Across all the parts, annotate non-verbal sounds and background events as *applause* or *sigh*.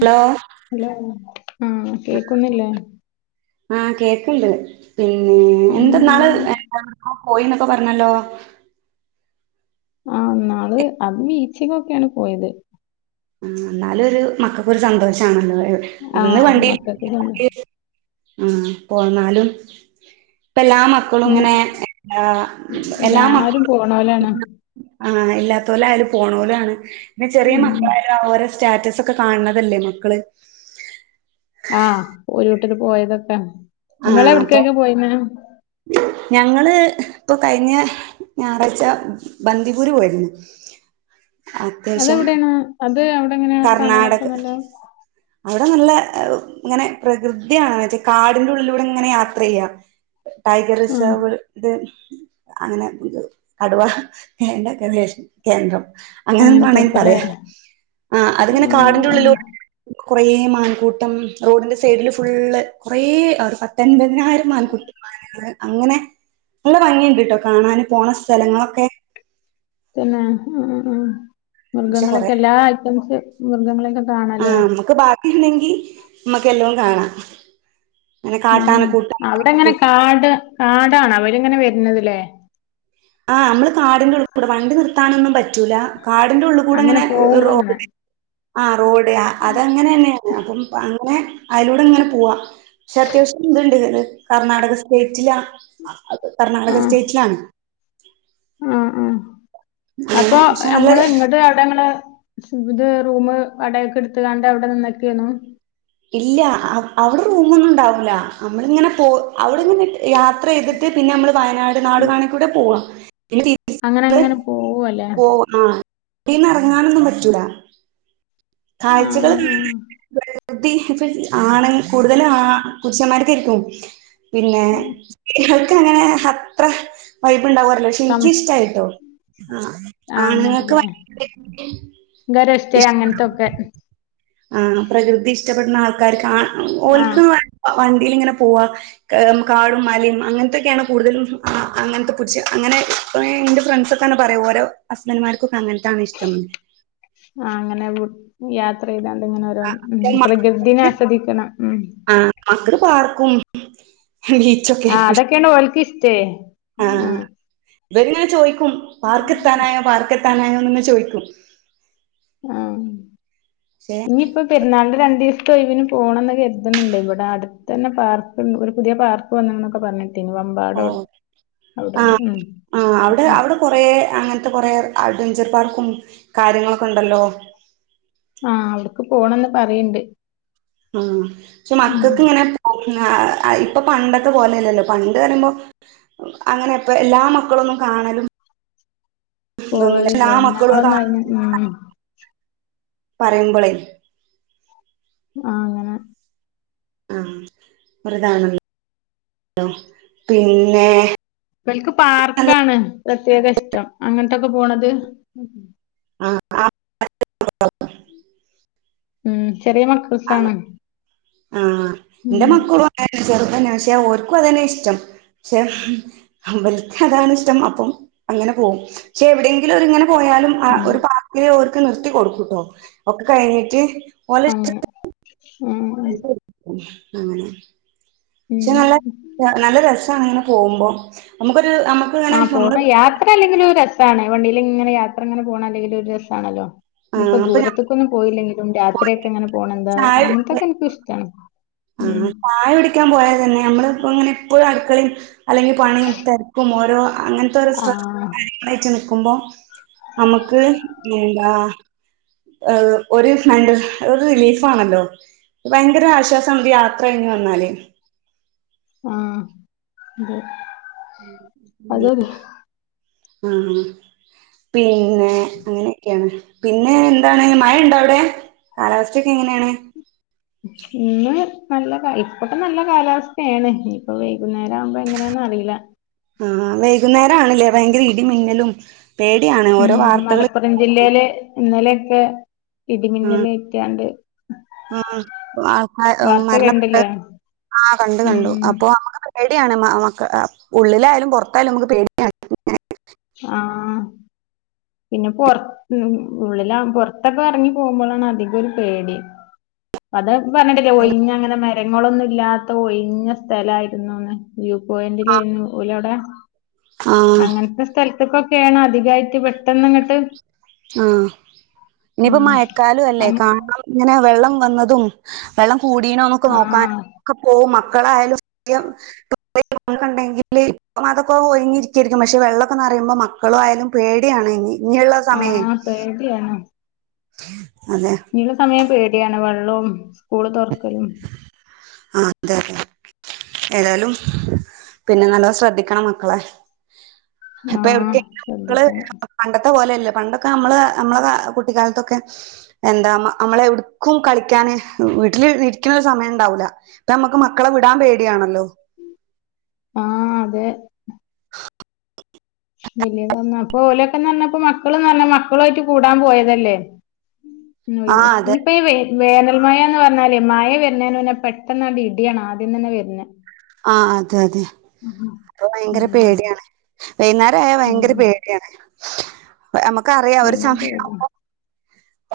Hello hello ആ കേക്കുന്നില്ലേ? ആ കേക്ക്ണ്ട് പിന്നെ എന്തെന്നാള് ഉം ബാംഗ്ലൂര്ക്ക് പോയിന്നൊക്കെ പറഞ്ഞല്ലോ ആ നാള് എ- അത് ബീച്ച് ക്കൊക്കെയാണ് പോയത് ആ എന്നാലും ഒരു മക്കൾക്കൊ ഒരു സന്തോഷമാണല്ലോ ഇന്ന് ആഹ് വണ്ടി മക്കൾക്ക് കൊണ്ട് ആ പോന്നാലും ഇപ്പ എല്ലാ മക്കളും ഇല്ല ഇങ്ങനെ എ എല്ലാ എല്ലാരും മക്കളും പോണോലാണ് ആഹ് ഇല്ലാത്ത പോലും ആയാലും പോണ പോലും ആണ് പിന്നെ ചെറിയ മ ഉം ഓരോ സ്റ്റാറ്റസ് ഒക്കെ കാണണതല്ലേ മക്കള് ആഹ് ഒരു കൂട്ടർ പോയതൊക്കാ ആ നിങ്ങള അപ്പൊ എവിടക്കൊക്കെ പോയിന്ന ഞങ്ങള് ഇപ്പൊ കഴിഞ്ഞ ഞായറാഴ്ച്ച ബന്ദിപൂര് പോയിരുന്നു അത്യാവശ്യം അതെവിടെയാണ് അത് അവിടെ എങ്ങനെയാ കർണാടക കാണാൻൊക്കുന്നുണ്ടോ അവിടെ നല്ല ഇങ്ങനെ പ്രകൃതിയാണ് മറ്റേ കാടിന്റെ ഉള്ളിലൂടെ ഇങ്ങനെ യാത്ര ചെയ്യാം ടൈഗർ ആഹ് റിസർവ് ഇത് അങ്ങനെ കടുവന്റെെേഷ കേന്ദ്രം അങ്ങനെ എന്ത വണന് അങ്ങനത്തൊക്കെല്ലേ പറയാ ആ അത്ങ്ങനെ ആഹ് കാടിന്റെറ ഉള്ളിലോ ആഹ് കുറെ മൻകൂട്ടം റോഡിന്റെ സൈഡില് ഫുള്ള് കുറേ പത്തൻപതിനാറ് ആൾക്കുട്ടിമാരാണ് അങ്ങനെ നല്ല ഭംഗിയുണ്ട് ക കേട്ടോ കാണാൻ പോണ സ്ഥലങ്ങളൊക്കെ പിന്നെ പക്ഷെ കൊറേ മൃഗങ്ങളൊക്കെല്ല എല്ലാ ഐറ്റംസ് മൃഗങ്ങളെയക്കെ ആഹ നമ്മുക്ക് ബാക്കി ഉണ്ടെങ്കി നമ്മക്ക് എല്ലാം കാണാം അങ്ങനെ ഉം അവിടെങ്ങനെ കാട്ടാനക്കൂട്ടം കാട് കാടാണ് അവരിങ്ങനെ വരുന്നത്ല്ലേ ആഹ് നമ്മള് കാടിന്റെ ഉള്ളിൽ കൂടെ വണ്ടി നിർത്താനൊന്നും പറ്റൂല കാടിന്റെ ഉള്ള കൂടെ അങ്ങനെ പോകുമ്പോ എങ്ങനെറോഡ് ഇങ്ങനെ ആ റോഡ ആ അത അങ്ങനെ തന്നെയാണ് അപ്പം അങ്ങനെ അതിലൂടെ ഇങ്ങനെ പോവാ പക്ഷെ അത്യാവശ്യം ഇതുണ്ട് കർണ്ണാടക സ്റ്റേറ്റില കർണാടക ആഹ് സ്റ്റേറ്റിലാണ് ഉ ആ ഉ അപ്പൊ പക്ഷെ നല്ല നമ്മള് ഇങ്ങട്ട് അവിടങ്ങള് ഇത് റൂമ് വാടകക്ക് എടുത്തുകാണ്ട് അവിടെ നിന്നൊക്കെയു ഇല്ല അവിടെ റൂമൊന്നും ഉണ്ടാവില്ല നമ്മളിങ്ങനെ പോ അവിടെ ഇങ്ങനെ യാത്ര ചെയ്തിട്ട് ട്ട് പിന്നെ നമ്മള് വയനാട് നാടു കാണിക്കൂടെ പോവാ പിന്നെ തി അങ്ങനെ അങ്ങനെ പോവല്ലേ പോ ആഹ പിന്ന ഇറങ്ങാനൊന്നും പറ്റൂല ആ ആ കാഴ്ചകൾ ആ പ്രകൃതി ആണ് കൂടുതല് ആ പുരുഷൻ മാർക്കെക്കും പിന്നെ നിൻക്കങ്ങനെ അത്ര വൈ്പ്ണ്ടാ വോറീറല പക്ഷെ കം ഇൻക്കിഷ്ടായിട്ടോ ആഹ ആ ആണുങ്ങൾക്ക് അങ്ങനല്ലേ ഭയങ്കരായിട്ട് ഗരോ സ്റ്റേ ഇഷ്ട അങ്ങനത്തൊക്കെ ആഹ പ്രകൃതി ഇഷ്ടപ്പെടുന്ന ആൾക്കാർക്ക് ആഹ ആ ഓൽക്ക് വണ്ടീല് ഇങ്ങനെ പോവാ കാടും മലയും അങ്ങനത്തൊക്കെയാണ് കൂടുതലും അങ്ങനത്തെ പുരുഷ അങ്ങനെ പ്പം ഇന്റെ ഫ്രണ്ട്സ് ഒക്കെന്നെ പറയും ഓരെ ഹസ്ബന്റ്മാർക്കൊക്കെ അങ്ങൻത്താണ് ഇഷ്ടംന്ന് ആഹ അങ്ങനെ യാത്ര ചെയ്താണ്ട് ഇങ്ങനെ ഓരോന്ന് ഉം പ്രകൃതിനെ ആസ്വദിക്കണം ഉം ആഹ മക്കള്ക്ക് പാർക്കും ബീച്ചൊക്കെ ആഹ ആയിരിക്കും ഇഷ് അതൊക്ക്യാണ് ഓൽക്കിശ്‌ടേ ആ അഹ ഇവരിങ്ങനെ ചോയ്ക്കും പാർക്കെത്താനായോ പാർക്കെത്താനായോന്ന് ങ്ങനെ ചോദിക്കും ആഹ പക്ഷെ ഇഞ്ഞ്പ്പം പെരുന്നാളിൻ്റെ രണ്ടീസം സൊയ്വ്ന് പോണംന്നൊക്കെ കര്ത്ണ് ണ്ട്. ഇവടെ അടുത്തന്നെ പാർക്ക്ണ്ട് ഒരു പുതിയ പാർക്ക് വന്ന്ണ്ന്നൊക്കെ പറഞ്ഞേട്ടീനി. വ ഓ മ്പാടോ അവുടോന്ന് ഉം അഹ് പ്പം കൊറേ അങ്ങൻത്തെ കൊറേ അഡ്വെഞ്ചർ പാർക്കും കാര്യങ്ങളൊക്കെ ണ്ടല്ലോ. ആഹ് അവുട്ക്ക് പോണംന്ന് പറയ്ണ്ട്. ഊം. പക്ഷെ മക്കക്ക് ഇങ്ങനെ ഹാ ഇപ്പം പണ്ടത്തെ പോലെല്ലല്ലോ പണ്ട് പറിമ്പം അങ്ങനെ പ്പ എല്ലാ മക്കളൊന്നും കാണലും ഇതൊന്നുല്ല എല്ലാ പോവലുല്ലേനു മക്കളും അത് ഞങ്ങളൊന്നും കാണും ആയ്നന്ന് ഊം പറിമ്പളെ ആഹ് അങ്ങനെ ആഹ് അപ്പൊര്താണല്ലോ പിന്നെ ഇവൽക്ക് പാർക്കാണ് പ്രത്യേക ഇഷ്ടം. അങ്ങട്ടൊക്കെ പോണത്. ആഹ് *unintelligible* ഉം ചെറിയ ആ മക്കൾസാണ്. ആഹ് ഉം ഇന്റെ മക്കളും അങ്ങനെന്നെ ചെറ്തെന്നെ പക്ഷെ ഓര്ക്കും അതന്നെ ഇഷ്ടം. പക്ഷെ ഇബൽക്കതാണ് ഇഷ്ടം അപ്പം അങ്ങനെ പോവും. പക്ഷെ എവിടെങ്കിലും ഓരിങ്ങനെ പോയാലും ആ ഉം ഒരു പാർ ക്കില് ഓര്ക്ക് നിർത്തി കൊടുക്കൂട്ടോ ഒക്കെ കഴിഞ്ഞിട്ട്. ഓലെ അങ്ങനെ ഉം ഉം. അങ്ങനെ. ഉം പക്ഷെ *unintelligible* നല്ല നല്ല രസാണങ്ങനെ പോവുമ്പം. ഞമ്മക്കൊരു അമ്മ ആഹ് പോണം. യാത്ര അല്ലെങ്കിലും ഒരു രസ് സാണ് വണ്ടീലിങ്ങനെ യാത്രങ്ങനെ പോണത് അല്ലെങ്കിലും ഒരു രസാണല്ലോ. ഇഞ്ഞ് ആഹ് പ്പം അപ്പൊ ഞാൻ ദൂരത്ത് കൊന്നും പോയില്ലെങ്കിലും രാത്രിയൊക്കെ ഇങ്ങനെ പോണ എന്താ ചായ അങ്ങൻത്തൊക്കെ ഇൻക്കും ഇഷ്ടാണ്. ഉം ആഹ് ചായ കുടിയ്ക്കാൻ പോയാ തന്നെ നമ്മളിപ്പങ്ങനെ എപ്പഴും അടുക്കളിം അല്ലെങ്കി പണിം തെര്ക്കും ഓരോ അങ്ങൻത്തെ ഓരോ ആ സ്‌ട്രസും കാര്യ ങ്ങളായിട്ട് നിക്കുമ്പം നമ്മക്ക് എന്താ ഏഹ് ഒരു എന്ത ഒരു റിലീഫ് ആണല്ലോ. ഭയങ്കര ആശ്വാസാ നമ്മക്ക് യാത്ര കയ്ഞ്ഞ് വന്നാല്. ആഹ് അതെ. ഉം അതതെ ആഹ് പി പിന്നെ അങ്ങനൊക്കേണ്. പിന്നെ എന്താണ്, മഴ ണ്ടൊ അവ്ടെ? കാലാവസ്ഥൊക്കെ എങ്ങനേണ്? ഇന്ന് നല്ല കാല ഇപ്പൊക്കെ നല്ല കാലാവസ്ഥേണ്. ഇഞ്പ്പം വൈകുന്നേരം ആവുമ്പം എങ്ങനാന്ന് അറീല. ആഹ് വൈകുന്നേരാണ് ലെ ഭയങ്കര ഇടിംമിന്നലും പേടിയാണ് ഓരോ ഉം വാർത്തകള് മലപ്പുറം ജില്ലേല് ഇന്നലൊക്കെ ആഹ് ഇടിമിന്നലേറ്റാണ്ട്, ആഹ് ആൾക്കാ വാർത്തേ മരണപ്പെട്ട കണ്ടിലേ? ആഹ് കണ്ടു കണ്ടു അപ്പൊ നമുക്ക് പേടിയാണ് മ മക്ക ഉള്ളിലായാലും പുറത്തായാലും നമുക്ക് പേടിയാണ്. ആഹ് പിന്നെ പൊർ ലും ഉള്ളിലാവു പൊർത്തൊക്കെ എറങ്ങി പോകുമ്പോളാണ് അധികൊര് പേടി. അത് പർഞ്ഞേട്ടിലേ, ഒഴിഞ്ഞ അങ്ങനെ മരങ്ങളൊന്നും ഇല്ലാത്ത ഒഴിഞ്ഞ സ്ഥലായിരുന്നൂന്ന്. വ്യൂ ആഹ് പോയിന്റിലേനു. ഓലവിട ആഹ് അങ്ങൻത്തെ സ്ഥലത്ത്ക്കൊക്കേണ് അധികായിട്ട് പെട്ടെന്ന് ഇങ്ങട്ട് ആഹ് ഇഞ്ഞിപ്പ മഴക്കാലും അല്ലേ അങ് കാണാൻ ഇങ്ങനെ വെള്ളം വന്നതും വെള്ളം കൂടീണോന്നൊക്കെ നോക്കാൻ ആഹ് ഒക്കെ പോവും മക്കളായാലും *unintelligible* *unintelligible* ഉണ്ടെങ്കില് ഇപ്പം അതൊക്കെ ഒഴിഞ്ഞിരിക്കേര്ക്കും പക്ഷെ വെള്ളക്കെ നറയുമ്പം മക്കളു ആയാലും പേടിയാണ് ഇഞ് ഇഞ്ഞ്ള്ളത് ആഹ് പേടിയാണ്. അതെ *unintelligible* സമയം പേടിയാണ് വെള്ളവും സ്കൂള് തുറക്കലും അതെ ഏതായാലും പിന്നെ നല്ലോം ശ്രദ്ധിക്കണം മക്കളെ ഇപ്പൊ ആഹ് എവിടക്കേലും ഇങ്ങള് ശ്രദ്ധിക്കണം പണ്ടത്തെ പോലെയല്ല പണ്ടൊക്കെ നമ്മള് നമ്മളെ കുട്ടിക്കാലത്തൊക്കെ എന്താ നമ്മളെ എവിട്ക്കും കളിക്കാന് വീട്ടില് ഇരിക്കുന്നൊരു സമയം ണ്ടാവൂല ഇപ്പ നമ്മുക്ക് മക്കളെ വിടാൻ പേടിയാണല്ലോ ആഹ് അതെ *inaudible* വലിയ തന്ന അപ്പൊ ഓലൊക്കന്ന് പറഞ്ഞപ്പ മക്കളും പറഞ്ഞ മക്കളു ആയിട്ട് കൂടാൻ പോയതല്ലേ ആ ഒഴിവ് അതെ ഇനിപ്പ വേ വേനൽമയന്ന് പറഞാല് മഴ വരുന്നേ മുന്നെ പെട്ടെന്ന് അങ് ഇടിയാണ് ആദ്യം തന്നെ വരുന്നേ ആഹ് അതെ അതെ അപ്പൊ ഭയങ്കര പേടിയാണ്. വൈന്നേരം ആയാ ഉം ഭയങ്കര പേടിയാണ് നമുക്ക് അറിയാ ഒരു ഭയങ്കര സമയം പേടിയാ ആവുമ്പോ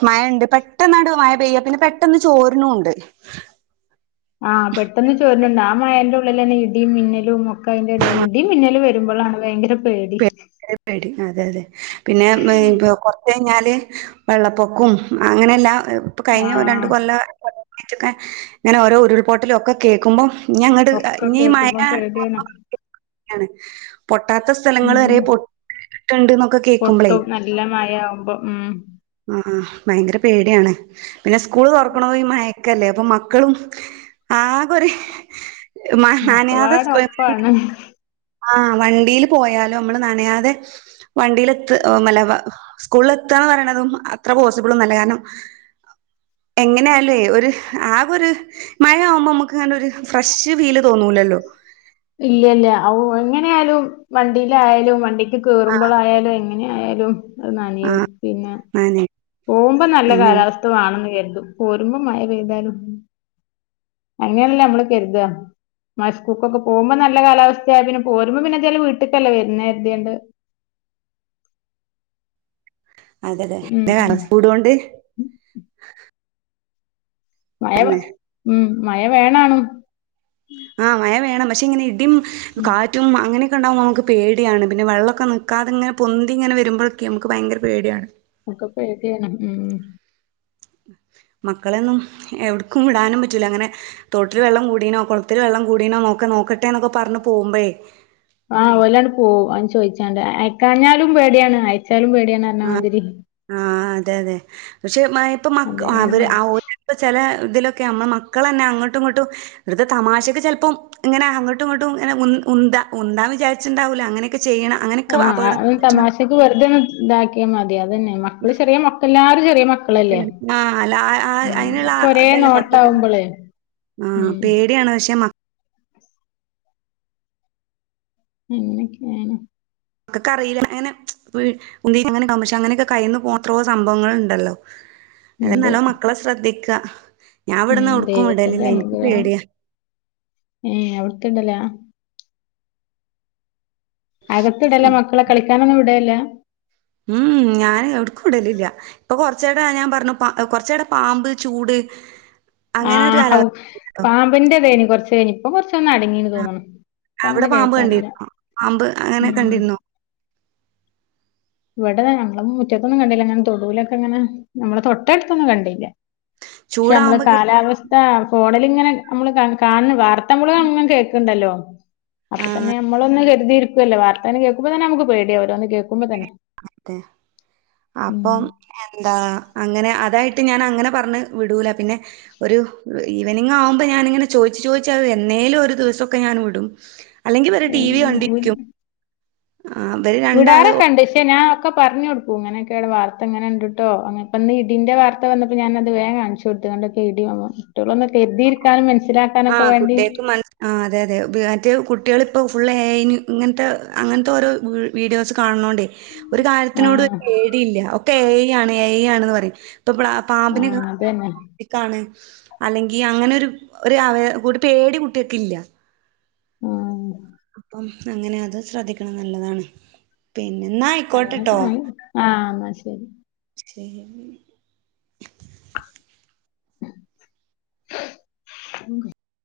മഴണ്ട് പെട്ടെന്നഅങ്ങട്ട് മഴ പെയ്യ പിന്നെ പെട്ടെന്ന് ചോരിനും ഉണ്ട്. ആഹ് പെട്ടെന്ന് ചോരുണുണ്ട് ആ മഴന്റെ ഉള്ളിലെന്നെ ഇടിയും മിന്നലുംഒ അയിന്റെടിയിൽ ഇടിം മിന്നല് വരുമ്പോഴാണ് ഭയങ്കര പേടി ടി അതെ അതെ പിന്നെ ഇപൊ കൊറച്ചഴിഞ്ഞാല് വെള്ളപ്പൊക്കും അങ്ങനെല്ലാ ഇപ്പ കഴിഞ്ഞ രണ്ട് ആഹ് കൊല്ല *unintelligible* ഇങ്ങനെ ഓരോ ഉരുൾപൊട്ടലും ഒക്കെ കേൾക്കുമ്പോ ഇഞ്ഞിങ്ങട് ഒക്കെ ഇനി ഈ മഴ കേൾക്കുമ്പോ പേടിയാണ് *unintelligible* പൊട്ടാത്ത സ്ഥലങ്ങൾ ഉം വരെ പൊട്ടുണ്ട് എന്നൊക്കെ കേക്കുമ്പോളേ പൊട്ടും നല്ല മഴ ആവുമ്പോ ഉം. ആ ഭയങ്കര പേടിയാണ് പിന്നെ സ്കൂള് തുറക്കണതും മയക്കല്ലേ അപ്പൊ മക്കളും ആകൊര് ഒക്കെപ്പാടെ ഒപ്പാണ്. ആഹ് വണ്ടീല് പോയാലും നമ്മള് നനയാതെ വണ്ടിൽ എത്ത് മലവ സ്കൂളിൽ എത്താന്ന് പറയണതും അത്ര പോസിബിൾഒന്നല്ല കാരണം എങ്ങനെയാലും ഒരു ആ ഒരു മഴ ആവുമ്പോ നമുക്ക് ഒരു ഫ്രഷ് ഫീൽ തോന്നൂലല്ലോ ഇല്ലല്ല ഔ എങ്ങനെയാലും വണ്ടിയിലായാലും വണ്ടിക്ക് കേയറുമ്പോളായാലും എങ്ങനെ ആയാലും അത് നനയും ആഹ് പിന്നെ നനെ പോകുമ്പോ നല്ല അങ്ങനെ കാലാവസ്ഥ വാ ണെന്ന് കരുതും പോരുമ്പോ മഴ പെയ്താലും അങ്ങനെല്ലെ നമ്മള് കരുതാ മസ്കൂക്കൊക്കെ പോകുമ്പോ നല്ല കാലാവസ്ഥയായി പിന്നെ പോരുമ്പോ പിന്നെ വീട്ടിക്കല്ലേ വരുന്നത് കരുതിങ്ങാണ്ട് അതെ അതെ ഉം *unintelligible* സ്പീടൊണ്ട് മഴ പിന്നെ ഉം മഴ വേണാണും ആഹ് മഴ വേണം പക്ഷെ ഇങ്ങനെ ഇടിം കാറ്റ് റ്റും അങ്ങനൊക്കെണ്ടാുമ്പൾ നമുക്ക് പേടിയാണ് പിന്നെ വെ ള്ളൊക്കെ നിക്കതെങ്ങനെ പൊന്തിങ്ങനെ വരുമ്പോഴൊക്കെ നമുക്ക് ഭയങ്കര പേടിയാണ്. ഒക്ക പേടയാണ് ഉം. മക്കളൊന്നും എവിടക്കും വിടാനും പറ്റില്ല അങ്ങനെ തോട്ടിൽ വെള്ളം കൂടീനോ കുളത്തില് വെള്ളം കൂടീനോ എന്നോക്കെ നോക്ക നോക്കട്ടെന്നൊക്കെ പറഞ്ഞു പോകുമ്പേളെ ആഹ് ഓലന്ണ്ട് പോകും ആര് ചോദിച്ചാതെ അയക്കാഞ്ഞാലും പേടിയാണ് അയച്ചാലും പേടിയാണ് ആ പറഞ്ഞമാതിരി ആ അതെ അതെ പക്ഷെ ഇപ്പ മ അതെ അവര് ഇപ്പ ചില ഇതിലൊക്കെ നമ്മൾ മക്കൾ തന്നെ അങ്ങോട്ടും ഇങ്ങോട്ടും ഇവിടുത്തെ തമാശക്ക് ചിലപ്പോം ഇങ്ങനെ അങ്ങോട്ടും ഇങ്ങോട്ടും ഇങ്ങനെ ഉന്താ ഉനതന്ന് വിചാരിച്ചിുണ്ടാവൂലോ അങ്ങനെയൊക്കെ ചെയ്യണം അങ്ങനെയൊക്കെ അപകടങ്ങൾ ആഹ തമാശക്ക് വെറുതെന്ന ഇതാക്കിയാൽ മതി അതന്നെ മക്കള് ചെറിയ മക്കൾ എല്ലാരും ചെറിയ മക്കളല്ലേ ആഹ് അല്ല ആ- ഉ ആ- അതിനുള്ള ഒക്കെ ഒരേ നോട്ട ആാവുമ്പോള് ആഹ പേടിയാണ് പക്ഷേ മ എന്നൊക്കെയാണ് അവർക്ക് അറിയില്ല അങ്ങനെ ഉന്തി അങ്ങനൊവ പക്ഷെ അങ്ങനെക്കെ കയിന്ന് പോന്ന എത്രയോ സംഭവങ്ങളൾ ഉണ്ടല്ലോ അത ഇണ്ട് നല്ലോ മക്കളെ ശ്രദ്ധിക്കുക ഞാൻ ഉം ഇവിടന്ന് എവിടേക്കും വി ദൈവത്തിന്റെ ടലല്ലേ എനിക്ക് പേടിയാ ഏ അവിടുത്ത ഇണ്ടല്ലേ അകത്തി ഇടല്ല മക്കളെ കളിക്കാനൊന്നും വിടല്ല ഉം ഞാൻ എവിടക്കും ഇടലില്ല ഇപ്പൊ കുറച്ചടെ ഞാൻ പറഞ്ഞു പ കുറച്ചടെ പാമ്പ് ചൂട് അങ്ങനെ ഒരു ആഹ കാലാവസ്ഥ പാമ്പിന്റെതേനി കൊറച്ചനി ഇപ്പ കൊറച്ചൊന്ന് അടങ്ങുന്ന തോന്നണം ഇപ്പൊ അങ്ങനെ അവിടെ പാമ്പ് കേക്കാറില്ല കണ്ടിരുന്നോ പാമ്പ് അങ്ങനെ കണ്ടിരുന്നോ ഇവിടെ ഞങ്ങടെ മുറ്റത്തൊന്നും കണ്ടില്ല അങ്ങനെ തൊടുവിലൊക്കെ ഇങ്ങനെ നമ്മളെ തൊട്ടടുത്തൊന്നും കണ്ടില്ലേ പക്ഷെ നമ്മള ചൂടാവുമ്പോ കേ കാലാവസ്ഥ ആ ഫോണിലിങ്ങനെ നമ്മള് കാണ വാർത്ത മ്മള് അങ്ങും കേക്കണു ണ്ടല്ലോ ആ അപ്പൊ തന്നെ നമ്മൊളൊന്നും കരുതിയിരിക്കുവല്ലോ വാർത്ത കേക്കുമ്പോ തന്നെ നമുക്ക് പേടിിയ ഓരോന്ന് കേൾക്കുമ്പോ തന്നെ അതെ ഉം അപ്പം എന്താ അങ്ങനെ അതായിട്ട് മ് ഞാൻ അങ്ങനെ പറഞ് വിടൂല പിന്നെ ഒരു ഈവനിങ് ആകുമ്പോൾ ഞാാനിങ്ങനെ ചോദിച്ചു ചോദിച്ചാത് എന്നേലും ഒരു ദിവസമൊക്കെ ഞാൻ വിടും അല്ലെങ്കിൽ വറെ ടി വി ഏഹ് കണ്ടിക്കും ആ ഇവര് വിടാറ് രണ്ടാള് ഒക്ക് ഉണ്ട പക്ഷേ ഞൻനാ പറഞ്ഞ കൊടുക്കു ഇങ്ങനെയക്ക ഉള്ള വാർത്ത എങ്ങനെ ഉണ്ടട്ടോ അ ഇന്ന് ഇടിന്റെ വാർത്ത വന്നപ്പോ ഞാനത് വേഗ കാണിച്ചു ടുത്തൊണ്ടൊക്കെ ഇടി കുട്ടികളൊന്നൊക്ക കരുതിയിരിക്കാനും മനസ്സിലാക്കാനൊക്കെ വേണ്ടി ആ അതെ അതെ മറ്റ് കുട്ടികളിപ്പോൾ ഫുൾ ഏന് ഇങ്ങനത്തെ അങ്ങനത്തെ ഓരോ ഗൂഗിൾ വീഡിയോസ് കാണണോൻറെ ഒരു കാര്യത്തിനോട് ആഹ് പേടി ഇല്ല ഒക്കെ എ ഐ ആണ് എ ഐ ആണന്ന് പറയും ഇപ്പൊ പാമ്പിന് ആഹ് അതന്നെ ഏക് കണൂ അല്ലെങ്കിൽ അങ്ങനെ ഒരു പേടി കുട്ടിയൊക്കെ ഇല്ല ഉം അപ്പം അങ്ങനെ അത് ശ്രദ്ധിക്കണം നുള്ളതാണ് പിന്നെ ആയിക്കോട്ടെട്ടോ അങ്ങനൊക്കെ ആ എന്നാ ശരി ശരി *inaudible*